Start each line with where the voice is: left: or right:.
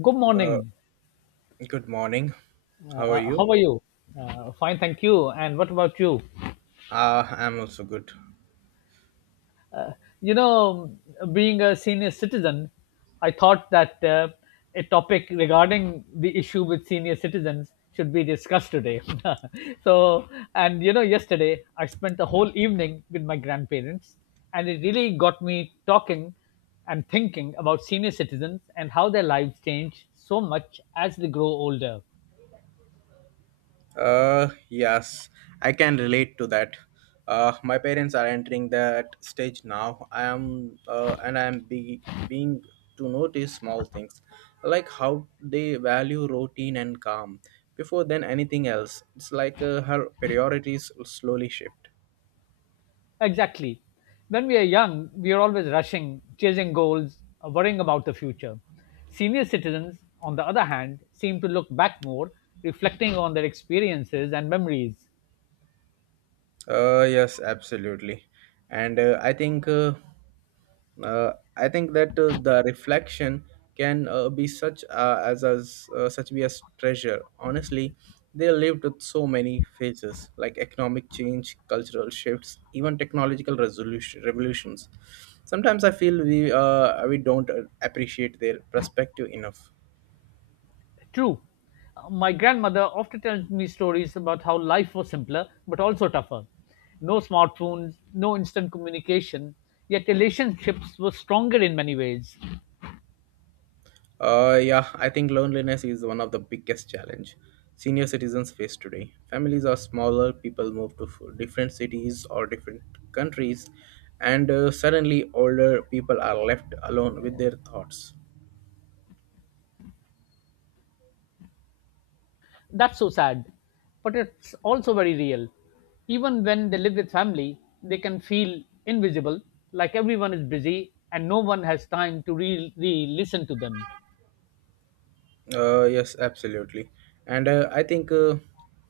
left: Good
right: Uh,
left: morning.
right: Good morning. How are
left: How
right: you?
left: are you? Fine, thank you. And what about you?
right: I'm also good.
left: You know, Being a senior citizen, I thought that a topic regarding the issue with senior citizens should be discussed today. So, yesterday I spent the whole evening with my grandparents, and it really got me talking and thinking about senior citizens and how their lives change so much as they grow older.
right: Yes, I can relate to that. My parents are entering that stage now. I am, and being to notice small things, like how they value routine and calm. Before then, anything else. It's like her priorities slowly shift.
left: Exactly. When we are young, we are always rushing, chasing goals, worrying about the future. Senior citizens, on the other hand, seem to look back more, reflecting on their experiences and memories.
right: Yes, absolutely. And I think that the reflection can be such as such be as treasure. Honestly, they lived with so many phases like economic change, cultural shifts, even technological resolution revolutions. Sometimes I feel we don't appreciate their perspective enough.
left: True. My grandmother often tells me stories about how life was simpler but also tougher. No smartphones, no instant communication, yet relationships were stronger in many ways.
right: Yeah, I think loneliness is one of the biggest challenge senior citizens face today. Families are smaller, people move to different cities or different countries, and suddenly older people are left alone with their thoughts.
left: That's so sad, but it's also very real. Even when they live with family, they can feel invisible, like everyone is busy and no one has time to really listen to them.
right: Yes, absolutely. And I think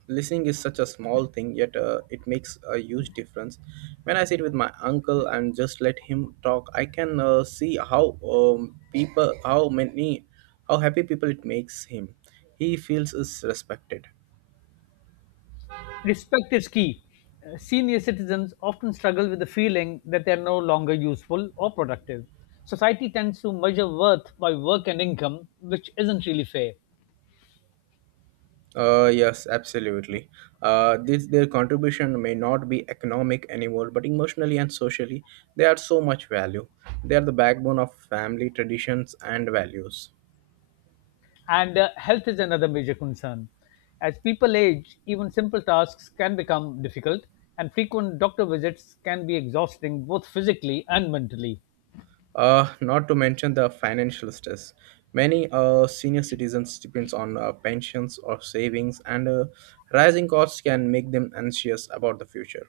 right: listening is such a small thing, yet it makes a huge difference. When I sit with my uncle and just let him talk, I can see how happy people it makes him. He feels is respected.
left: Respect is key. Senior citizens often struggle with the feeling that they are no longer useful or productive. Society tends to measure worth by work and income, which isn't really fair.
right: Yes, absolutely. Their contribution may not be economic anymore, but emotionally and socially, they are so much value. They are the backbone of family traditions and values.
left: And health is another major concern. As people age, even simple tasks can become difficult, and frequent doctor visits can be exhausting both physically and mentally.
right: Not to mention the financial stress. Many senior citizens depends on pensions or savings, and rising costs can make them anxious about the future.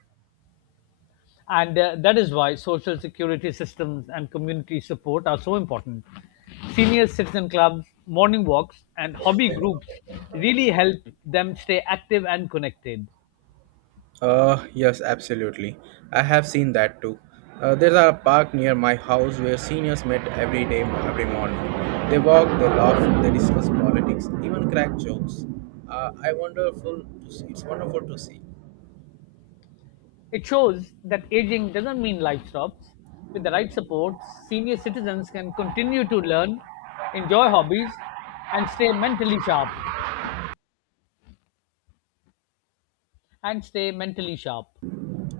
left: And that is why social security systems and community support are so important. Senior citizen clubs, morning walks, and hobby groups really help them stay active and connected.
right: Yes, absolutely. I have seen that too. There's a park near my house where seniors met every day, every morning. They walk, they laugh, they discuss politics, even crack jokes. I wonderful to see. It's wonderful to see.
left: It shows that aging doesn't mean life stops. With the right support, senior citizens can continue to learn, enjoy hobbies, and stay mentally sharp. And stay mentally sharp.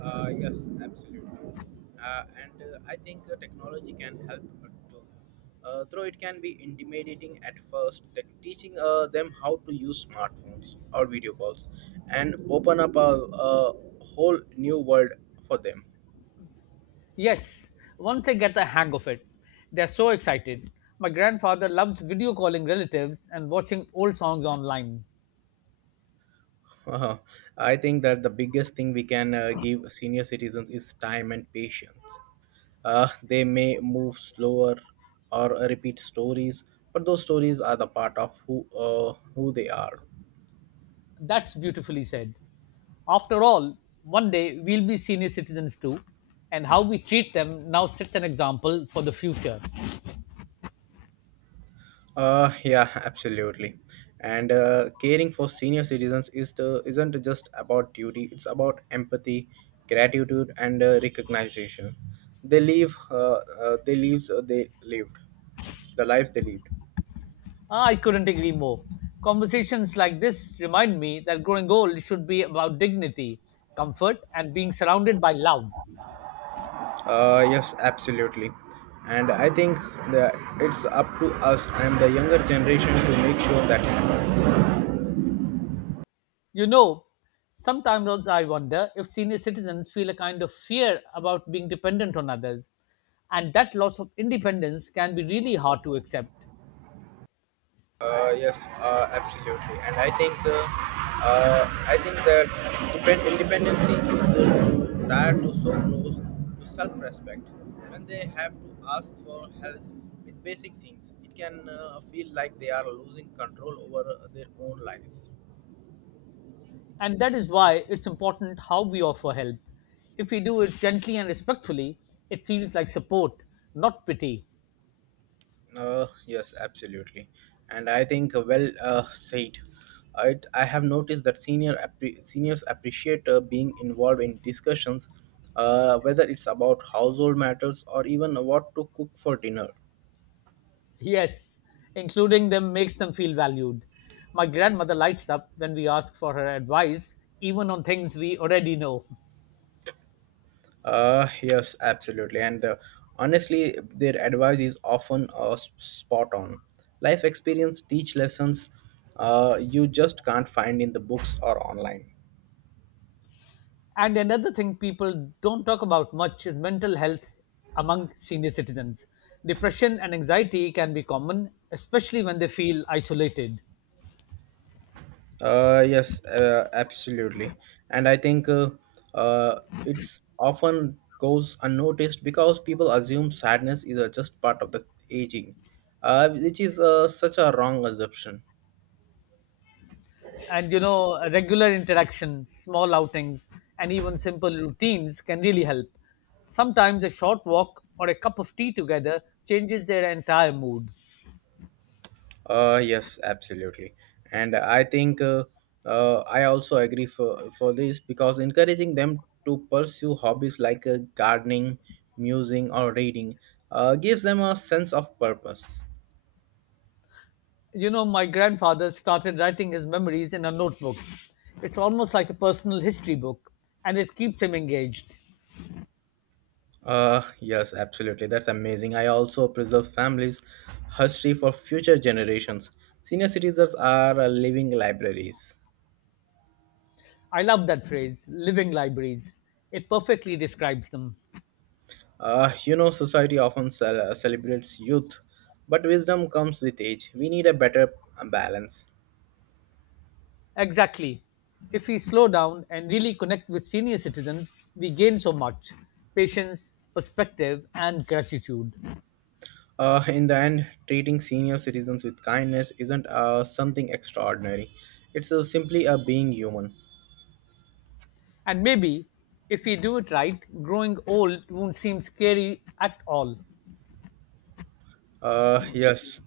right: Yes, absolutely. And I think technology can help too. Though it can be intimidating at first, tech teaching them how to use smartphones or video calls and open up a whole new world for them.
left: Yes, once they get the hang of it, they're so excited. My grandfather loves video calling relatives and watching old songs online.
right: Uh, I think that the biggest thing we can give senior citizens is time and patience. They may move slower or repeat stories, but those stories are the part of who they are.
left: That's beautifully said. After all, one day we'll be senior citizens too, and how we treat them now sets an example for the future.
right: Yeah, absolutely. And caring for senior citizens isn't just about duty, it's about empathy, gratitude, and recognition. They lived, the lives they lived.
left: I couldn't agree more. Conversations like this remind me that growing old should be about dignity, comfort, and being surrounded by love.
right: Yes, absolutely. And I think that it's up to us and the younger generation to make sure that happens.
left: You know, Sometimes also I wonder if senior citizens feel a kind of fear about being dependent on others, and that loss of independence can be really hard to accept.
right: Yes, absolutely, and uh, I think that independency is to tied to so close to self-respect. When they have to ask for help with basic things, it can feel like they are losing control over their own lives.
left: And that is why it's important how we offer help. If we do it gently and respectfully, it feels like support, not pity.
right: Yes, absolutely. And I think well said. I have noticed that seniors appreciate being involved in discussions, whether it's about household matters or even what to cook for dinner.
left: Yes, including them makes them feel valued. My grandmother lights up when we ask for her advice, even on things we already know.
right: Yes, absolutely. And honestly, their advice is often spot on. Life experience teach lessons you just can't find in the books or online.
left: And another thing people don't talk about much is mental health among senior citizens. Depression and anxiety can be common, especially when they feel isolated.
right: Yes, absolutely. And I think uh, it's often goes unnoticed because people assume sadness is just part of the aging, which is such a wrong assumption.
left: And regular interaction, small outings, and even simple routines can really help. Sometimes a short walk or a cup of tea together changes their entire mood.
right: Yes, absolutely. And I think I also agree for this because encouraging them to pursue hobbies like gardening, musing, or reading gives them a sense of purpose.
left: My grandfather started writing his memories in a notebook. It's almost like a personal history book, and it keeps him engaged.
right: Yes, absolutely. That's amazing. I also preserve families' history for future generations. Senior citizens are living libraries.
left: I love that phrase, living libraries. It perfectly describes them.
right: You know, society often celebrates youth, but wisdom comes with age. We need a better balance.
left: Exactly. If we slow down and really connect with senior citizens, we gain so much patience, perspective, and gratitude.
right: In the end, treating senior citizens with kindness isn't something extraordinary. It's simply a being human.
left: And maybe, if we do it right, growing old won't seem scary at all.
right: Yes,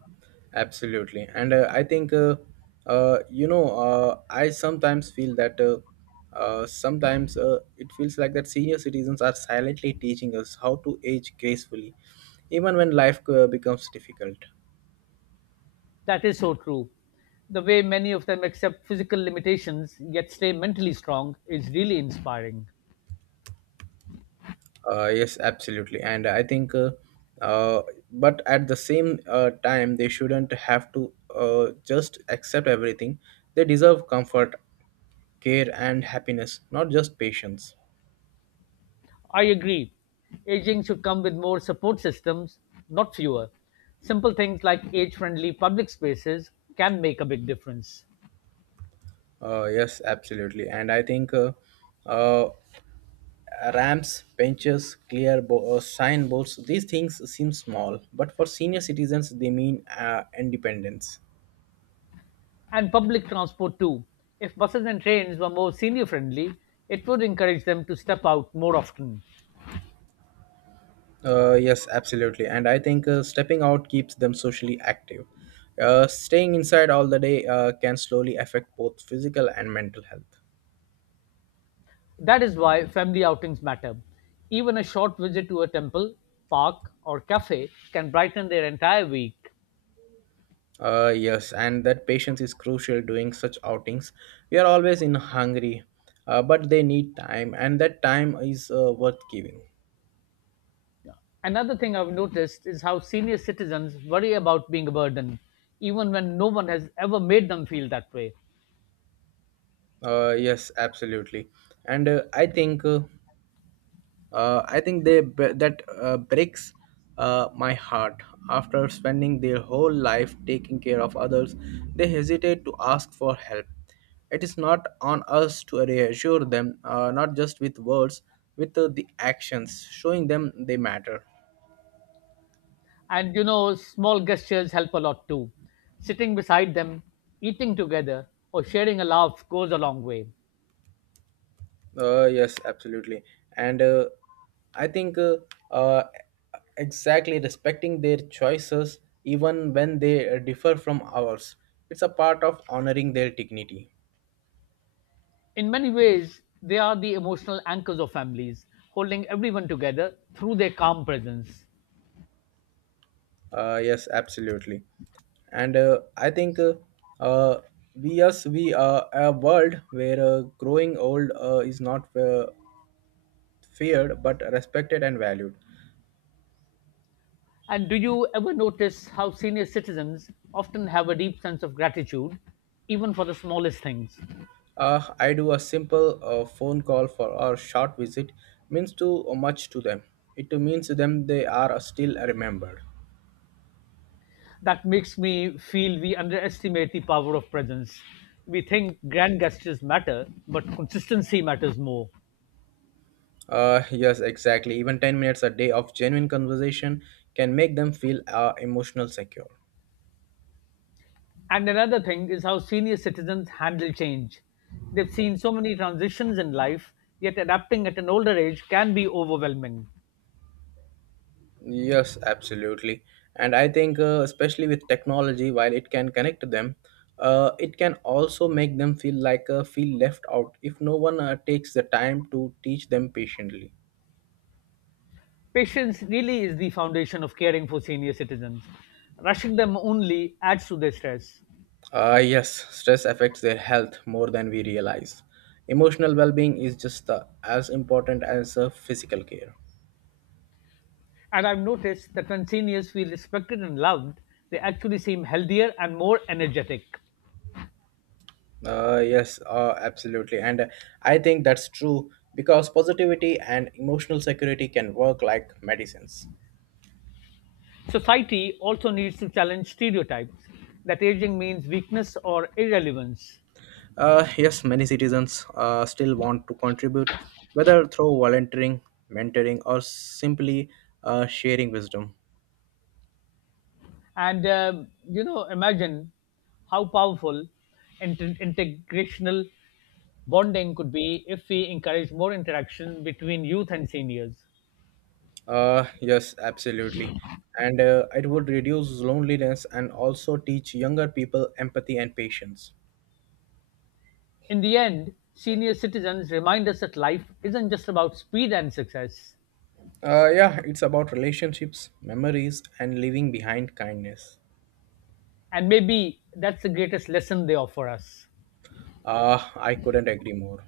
right: absolutely. And you know, I sometimes feel that sometimes it feels like that senior citizens are silently teaching us how to age gracefully, even when life becomes difficult.
left: That is so true. The way many of them accept physical limitations yet stay mentally strong is really inspiring.
right: Yes, absolutely. And I think, uh, but at the same time, they shouldn't have to just accept everything. They deserve comfort, care, and happiness, not just patience.
left: I agree. Aging should come with more support systems, not fewer. Simple things like age friendly public spaces can make a big difference.
right: Yes, absolutely. And I think uh, ramps, benches, clear signboards, these things seem small, but for senior citizens, they mean independence.
left: And public transport too. If buses and trains were more senior friendly, it would encourage them to step out more often.
right: Yes, absolutely. And I think stepping out keeps them socially active. Staying inside all the day can slowly affect both physical and mental health.
left: That is why family outings matter. Even a short visit to a temple, park, or cafe can brighten their entire week.
right: Yes, and that patience is crucial during such outings. We are always in hungry, but they need time, and that time is worth giving.
left: Yeah. Another thing I've noticed is how senior citizens worry about being a burden, even when no one has ever made them feel that way.
right: Yes, absolutely, and I think that breaks my heart. After spending their whole life taking care of others, they hesitate to ask for help. It is not on us to reassure them, not just with words, with the actions, showing them they matter.
left: And small gestures help a lot too. Sitting beside them, eating together, or sharing a laugh goes a long way.
right: Yes, absolutely. And I think uh, exactly respecting their choices, even when they differ from ours, it's a part of honoring their dignity.
left: In many ways, they are the emotional anchors of families, holding everyone together through their calm presence.
right: Yes, absolutely. And I think uh, we us we are a world where growing old is not feared but respected and valued.
left: And do you ever notice how senior citizens often have a deep sense of gratitude, even for the smallest things?
right: I do a simple phone call for or short visit means too much to them. It means to them they are still remembered.
left: That makes me feel we underestimate the power of presence. We think grand gestures matter, but consistency matters more.
right: Yes, exactly. Even 10 minutes a day of genuine conversation can make them feel emotional secure.
left: And another thing is how senior citizens handle change. They've seen so many transitions in life, yet adapting at an older age can be overwhelming.
right: Yes, absolutely. And I think, especially with technology, while it can connect them, it can also make them feel like feel left out if no one takes the time to teach them patiently.
left: Patience really is the foundation of caring for senior citizens. Rushing them only adds to their stress.
right: Yes, stress affects their health more than we realize. Emotional well being is just as important as physical care.
left: And I've noticed that when seniors feel respected and loved, they actually seem healthier and more energetic.
right: Yes, absolutely. And I think that's true because positivity and emotional security can work like medicines.
left: Society also needs to challenge stereotypes that aging means weakness or irrelevance.
right: Yes, many citizens still want to contribute, whether through volunteering, mentoring, or simply sharing wisdom.
left: And imagine how powerful integrational bonding could be if we encourage more interaction between youth and seniors.
right: Yes, absolutely. And it would reduce loneliness and also teach younger people empathy and patience.
left: In the end, senior citizens remind us that life isn't just about speed and success.
right: Yeah, it's about relationships, memories, and leaving behind kindness.
left: And maybe that's the greatest lesson they offer us.
right: I couldn't agree more.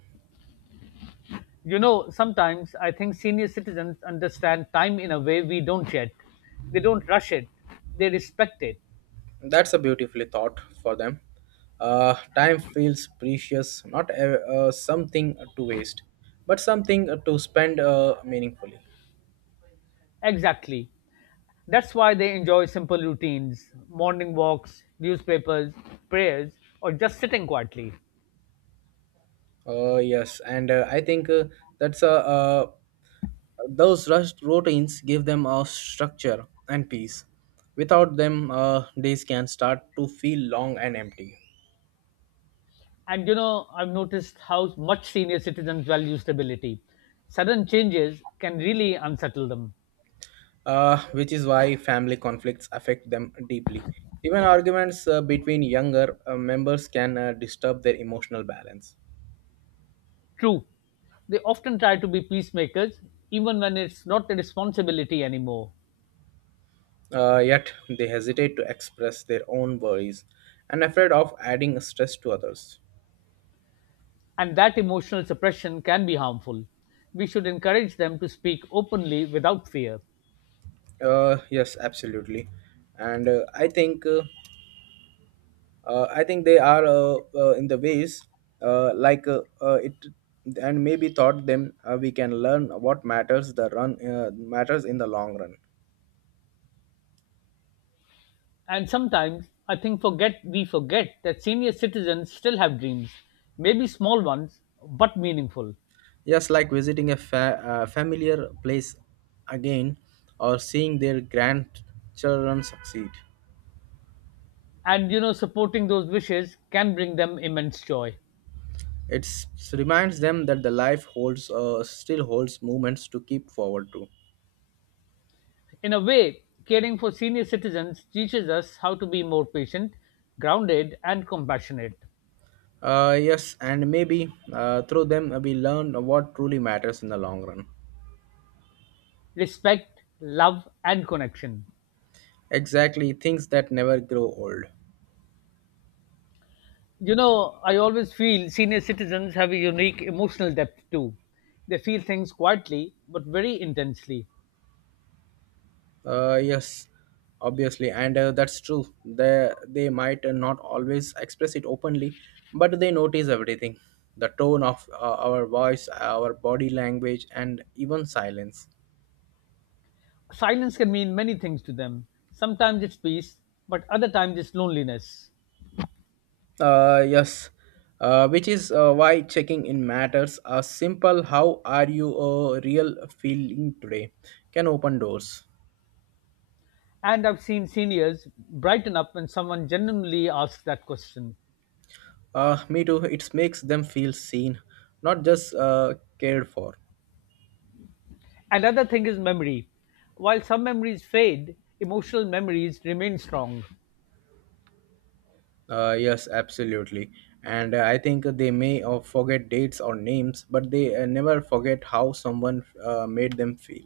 left: Sometimes I think senior citizens understand time in a way we don't yet. They don't rush it, they respect it.
right: That's a beautifully thought for them. Time feels precious, not something to waste, but something to spend meaningfully.
left: Exactly. That's why they enjoy simple routines, morning walks, newspapers, prayers, or just sitting quietly.
right: Yes, and I think that's a, those rushed routines give them a structure and peace. Without them, days can start to feel long and empty,
left: And I've noticed how much senior citizens value stability. Sudden changes can really unsettle them.
right: which is why family conflicts affect them deeply. Even arguments between younger members can disturb their emotional balance.
left: True, they often try to be peacemakers even when it's not their responsibility anymore.
right: Yet, they hesitate to express their own worries and afraid of adding stress to others.
left: And that emotional suppression can be harmful. We should encourage them to speak openly without fear.
right: Yes, absolutely. And I think. I think they are in the ways like it and maybe thought them we can learn what matters in the long run,
left: And sometimes I think forget we forget that senior citizens still have dreams, maybe small ones, but meaningful.
right: just like visiting a familiar place again or seeing their grandchildren succeed.
left: And supporting those wishes can bring them immense joy.
right: It reminds them that the life holds still holds moments to keep forward to.
left: In a way, caring for senior citizens teaches us how to be more patient, grounded, and compassionate.
right: Uh, yes, and maybe through them we learn what truly matters in the long run.
left: Respect, love, and connection.
right: Exactly, things that never grow old.
left: I always feel senior citizens have a unique emotional depth too. They feel things quietly but very intensely.
right: Yes, obviously, and that's true. They might not always express it openly, but they notice everything: the tone of our voice, our body language, and even silence.
left: Silence can mean many things to them. Sometimes it's peace, but other times it's loneliness.
right: Yes, which is why checking in matters. A simple "How are you?" A real feeling today can open doors.
left: And I've seen seniors brighten up when someone genuinely asks that question.
right: Me too. It makes them feel seen, not just cared for.
left: Another thing is memory. While some memories fade, emotional memories remain strong.
right: Yes, absolutely. And I think they may forget dates or names, but they never forget how someone made them feel.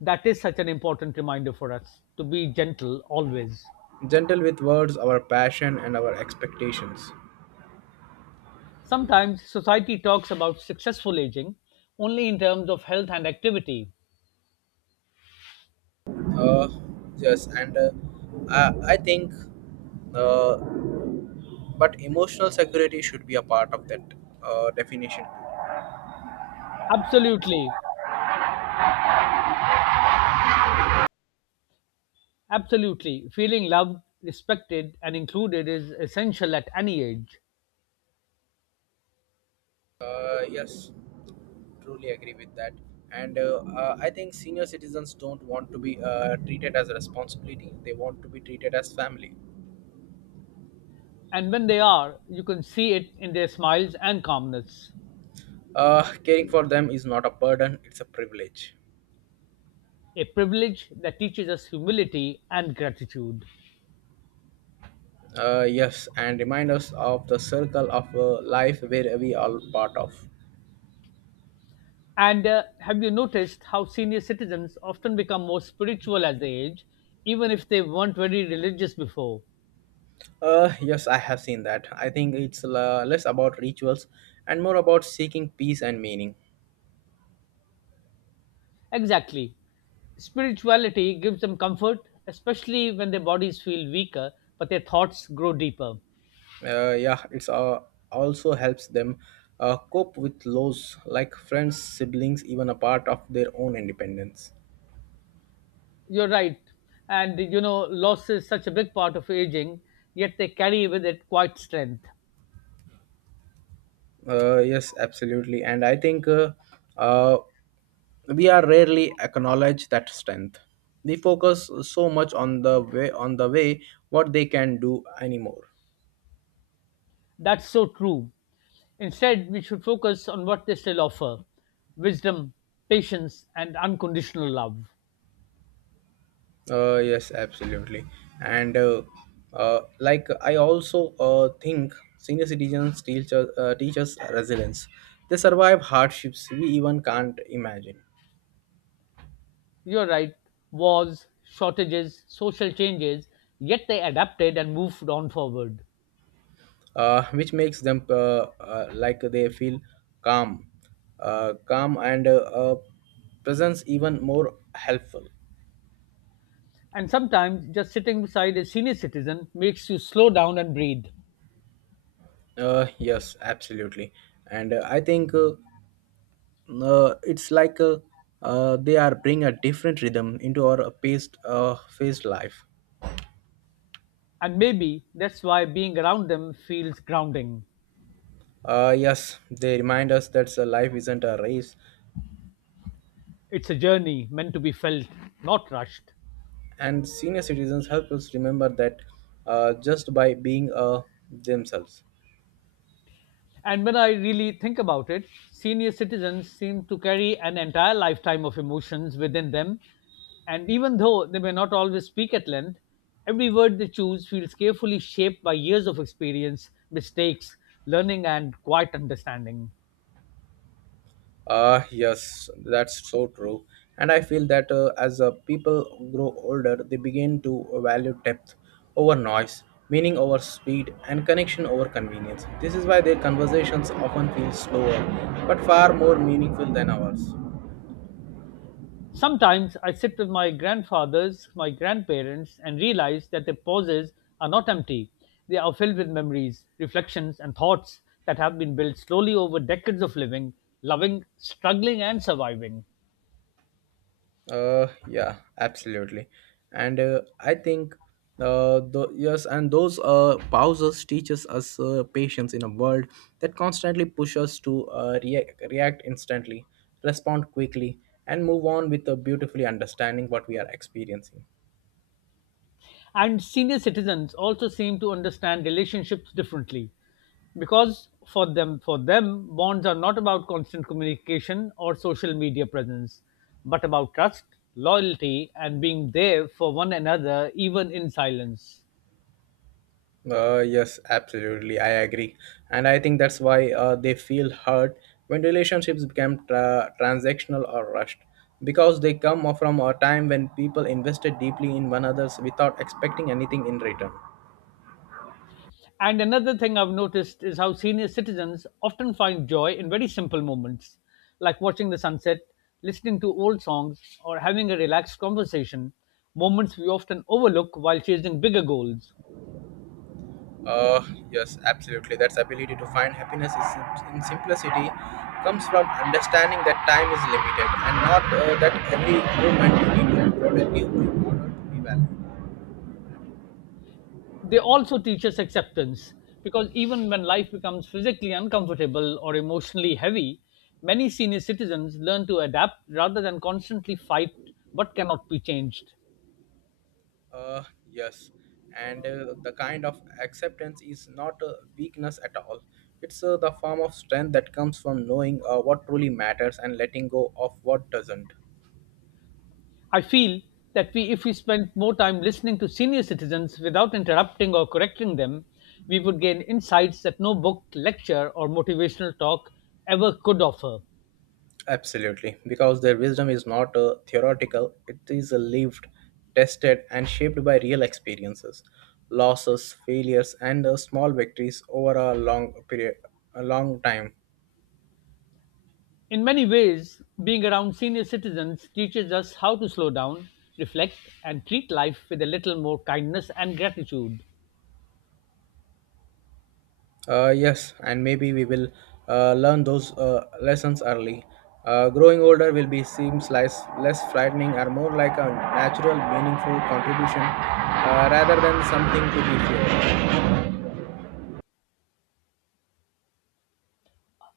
left: That is such an important reminder for us to be gentle always.
right: Gentle with words, our passion and our expectations.
left: Sometimes society talks about successful aging only in terms of health and activity.
right: Uh, yes, and I think, uh, but emotional security should be a part of that definition.
left: Absolutely, absolutely. Feeling loved, respected, and included is essential at any age.
right: Yes, truly agree with that. And I think senior citizens don't want to be treated as a responsibility. They want to be treated as family.
left: And when they are, you can see it in their smiles and calmness,
right: Caring for them is not a burden, it's a privilege.
left: a privilege that teaches us humility and gratitude.
right: Yes, and remind us of the circle of life where we are part of.
left: And have you noticed how senior citizens often become more spiritual as they age, even if they weren't very religious before?
right: Yes, I have seen that. I think it's less about rituals and more about seeking peace and meaning.
left: Exactly. Spirituality gives them comfort, especially when their bodies feel weaker, but their thoughts grow deeper.
right: Yeah, it's also helps them cope with loss like friends, siblings, even a part of their own independence.
left: You're right. And loss is such a big part of aging, yet they carry with it quite strength.
right: Yes, absolutely. And I think uh, we are rarely acknowledge that strength. They focus so much on the way what they can do anymore.
left: That's so true. Instead, we should focus on what they still offer wisdom, patience, and unconditional love.
right: Yes, absolutely. And like I also think senior citizens teach us resilience. They survive hardships we even can't imagine,
left: You're right, wars, shortages, social changes, yet they adapted and moved on forward.
right: which makes them like they feel calm, calm and presence even more helpful.
left: And sometimes just sitting beside a senior citizen makes you slow down and breathe.
right: Yes, absolutely. And I think it's like they are bring a different rhythm into our paced, phased life.
left: And maybe that's why being around them feels grounding.
right: Yes, they remind us that life isn't a race,
left: It's a journey meant to be felt, not rushed.
right: and senior citizens help us remember that just by being themselves.
left: And when I really think about it, senior citizens seem to carry an entire lifetime of emotions within them. And even though they may not always speak at length, every word they choose feels carefully shaped by years of experience, mistakes, learning, and quiet understanding.
right: Ah, yes, that's so true. And I feel that as people grow older, they begin to value depth over noise, meaning over speed, and connection over convenience. This is why their conversations often feel slower, but far more meaningful than ours.
left: Sometimes I sit with my grandfathers, my grandparents, and realize that their pauses are not empty. They are filled with memories, reflections, and thoughts that have been built slowly over decades of living, loving, struggling, and surviving.
right: Yeah, absolutely. And I think the, yes, and those pauses teaches us patience in a world that constantly pushes us to react instantly, respond quickly, and move on with a beautifully understanding what we are experiencing.
left: And senior citizens also seem to understand relationships differently because for them bonds are not about constant communication or social media presence but about trust, loyalty, and being there for one another even in silence.
right: Yes, absolutely. I agree. And I think that's why they feel hurt when relationships become transactional or rushed because they come from a time when people invested deeply in one another's without expecting anything in return.
left: And another thing I've noticed is how senior citizens often find joy in very simple moments, like watching the sunset, listening to old songs, or having a relaxed conversation, moments we often overlook while chasing bigger goals.
right: Uh, yes, absolutely. That's ability to find happiness is in simplicity comes from understanding that time is limited and not that every moment you need to be productive in order to be valued.
left: They also teach us acceptance, because even when life becomes physically uncomfortable or emotionally heavy, many senior citizens learn to adapt rather than constantly fight what cannot be changed.
right: Uh, yes, and The kind of acceptance is not a weakness at all. It's the form of strength that comes from knowing what truly matters and letting go of what doesn't.
left: I feel that if we spent more time listening to senior citizens without interrupting or correcting them, we would gain insights that no book, lecture, or motivational talk ever could offer.
right: Absolutely, because their wisdom is not theoretical, it is lived, tested, and shaped by real experiences, losses, failures, and small victories over a long time.
left: In many ways, being around senior citizens teaches us how to slow down, reflect, and treat life with a little more kindness and gratitude.
right: Yes, and maybe we will learn those lessons early. Growing older will be seems less frightening or more like a natural, meaningful contribution rather than something to be feared.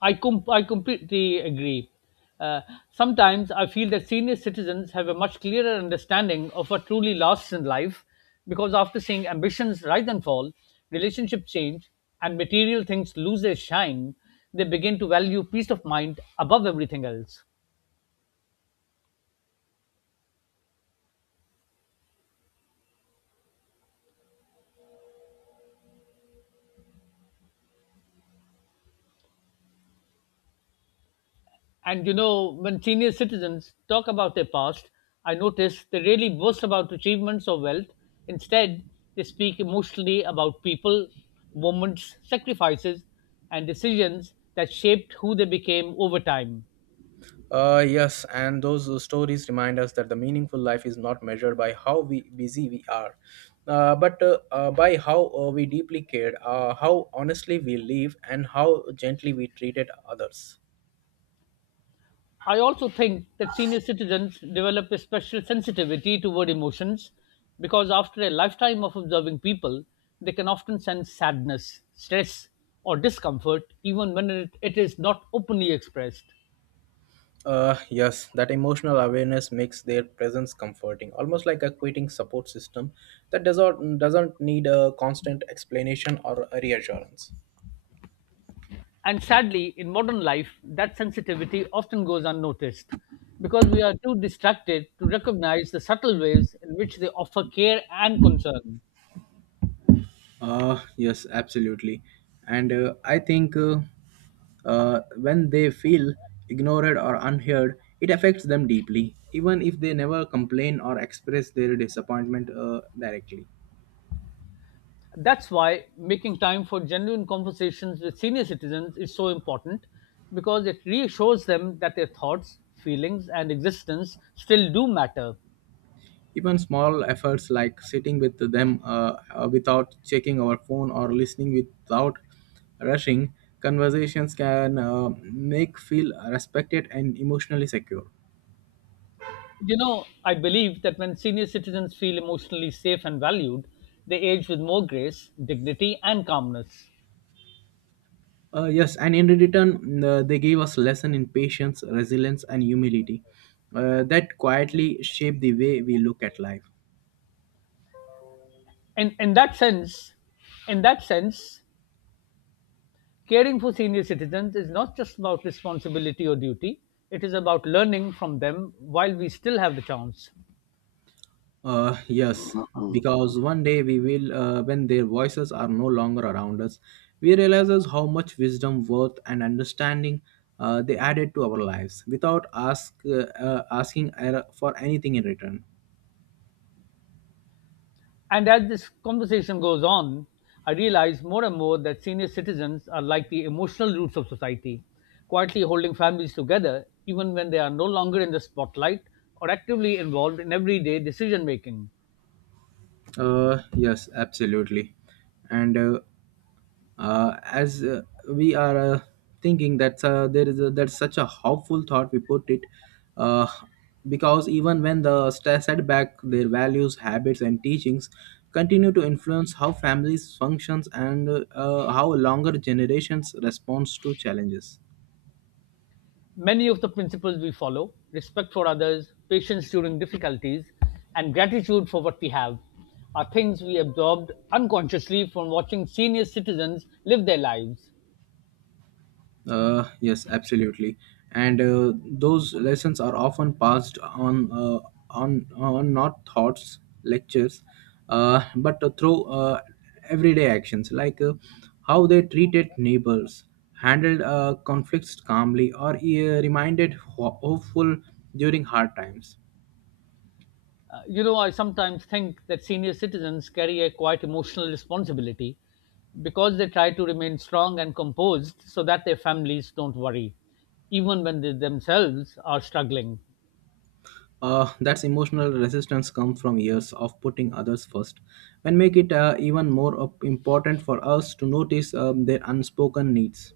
left: I completely agree. Uh, Sometimes I feel that senior citizens have a much clearer understanding of what truly lasts in life because after seeing ambitions rise and fall, relationships change, and material things lose their shine, they begin to value peace of mind above everything else. And you know, when senior citizens talk about their past, I notice they rarely boast about achievements or wealth. Instead, they speak emotionally about people, moments, sacrifices, and decisions that shaped who they became over time.
right: Yes, and those stories remind us that the meaningful life is not measured by how we busy we are, but by how we deeply cared, how honestly we live, and how gently we treated others.
left: I also think that senior citizens develop a special sensitivity toward emotions because after a lifetime of observing people, they can often sense sadness, stress, or discomfort even when it is not openly expressed.
right: Yes, that emotional awareness makes their presence comforting, almost like a quitting support system that doesn't need a constant explanation or a reassurance.
left: And sadly, in modern life, that sensitivity often goes unnoticed because we are too distracted to recognize the subtle ways in which they offer care and concern.
right: Yes, absolutely. And I think when they feel ignored or unheard, it affects them deeply, even if they never complain or express their disappointment directly.
left: That's why making time for genuine conversations with senior citizens is so important because it reassures them that their thoughts, feelings, and existence still do matter.
right: Even small efforts like sitting with them without checking our phone or listening without rushing conversations can make feel respected and emotionally secure.
left: You know, I believe that when senior citizens feel emotionally safe and valued, they age with more grace, dignity, and calmness.
right: Yes, and in return, they gave us lesson in patience, resilience, and humility that quietly shape the way we look at life.
left: In that sense, in that sense, caring for senior citizens is not just about responsibility or duty. It is about learning from them while we still have the chance.
right: Yes, because one day when their voices are no longer around us, we realizes how much wisdom, worth, and understanding they added to our lives without asking for anything in return.
left: And as this conversation goes on, I realize more and more that senior citizens are like the emotional roots of society, quietly holding families together even when they are no longer in the spotlight or actively involved in everyday decision making.
right: Yes, absolutely. And as we are thinking that's such a hopeful thought we put it uh, because even when the setback their values habits and teachings continue to influence how families functions and how longer generations responds to challenges.
left: Many of the principles we follow, respect for others, patience during difficulties, and gratitude for what we have, are things we absorbed unconsciously from watching senior citizens live their lives.
right: Yes, absolutely. And those lessons are often passed on not thoughts, lectures, but through everyday actions like how they treated neighbors, handled conflicts calmly, or reminded hopeful during hard times.
left: You know, I sometimes think that senior citizens carry a quite emotional responsibility because they try to remain strong and composed so that their families don't worry, even when they themselves are struggling.
right: That's emotional resistance comes from years of putting others first and make it even more important for us to notice their unspoken needs.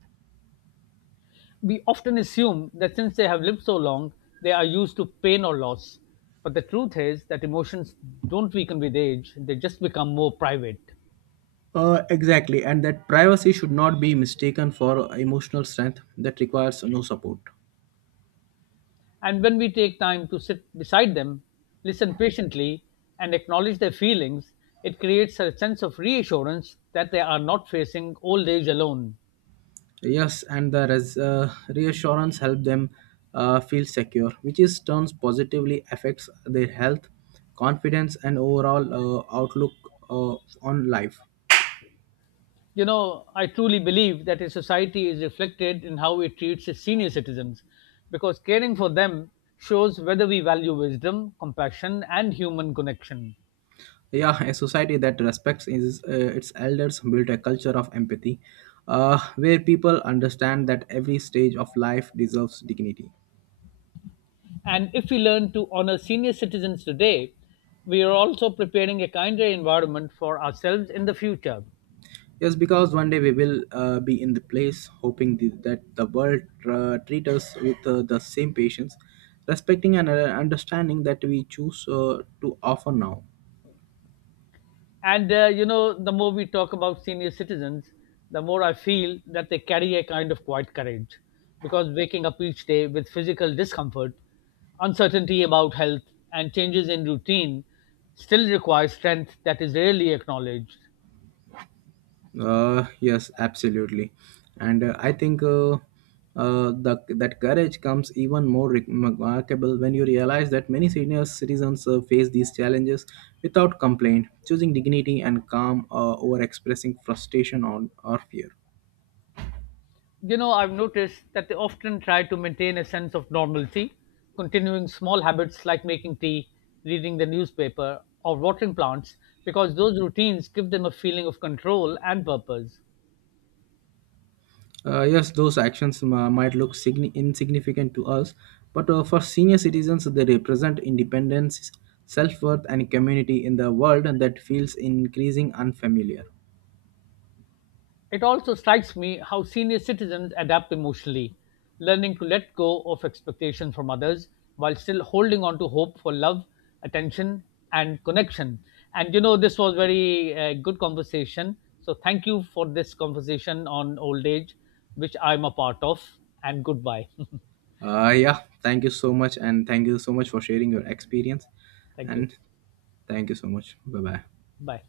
left: We often assume that since they have lived so long, they are used to pain or loss. But the truth is that emotions don't weaken with age, they just become more private.
right: Exactly, and that privacy should not be mistaken for emotional strength that requires no support.
left: And when we take time to sit beside them, listen patiently, and acknowledge their feelings, it creates a sense of reassurance that they are not facing old age alone.
right: Yes, and the reassurance help them feel secure, which is turns positively affects their health, confidence, and overall outlook uh, on life.
left: You know, I truly believe that a society is reflected in how it treats its senior citizens because caring for them shows whether we value wisdom, compassion, and human connection.
right: Yeah, a society that respects is, its elders built a culture of empathy, where people understand that every stage of life deserves dignity.
left: And if we learn to honor senior citizens today, we are also preparing a kinder environment for ourselves in the future.
right: Yes, because one day we will be in the place hoping that the world treat us with the same patience, respecting and understanding that we choose to offer now.
left: And you know, the more we talk about senior citizens, the more I feel that they carry a kind of quiet courage because waking up each day with physical discomfort, uncertainty about health, and changes in routine still requires strength that is rarely acknowledged.
right: Yes, absolutely, and that courage comes even more remarkable when you realize that many senior citizens face these challenges without complaint, choosing dignity and calm over expressing frustration on, or fear.
left: You know, I've noticed that they often try to maintain a sense of normalcy, continuing small habits like making tea, reading the newspaper, or watering plants because those routines give them a feeling of control and purpose.
right: Yes, those actions might look insignificant to us, but for senior citizens, they represent independence, self worth, and community in the world that feels increasing unfamiliar.
left: It also strikes me how senior citizens adapt emotionally, learning to let go of expectations from others while still holding on to hope for love, attention, and connection. And you know, this was very good conversation. So thank you for this conversation on old age, which I'm a part of. And goodbye.
right: Yeah, thank you so much, and thank you so much for sharing your experience.
left: Thank you.
right: And thank you so much. Bye bye.
left: Bye.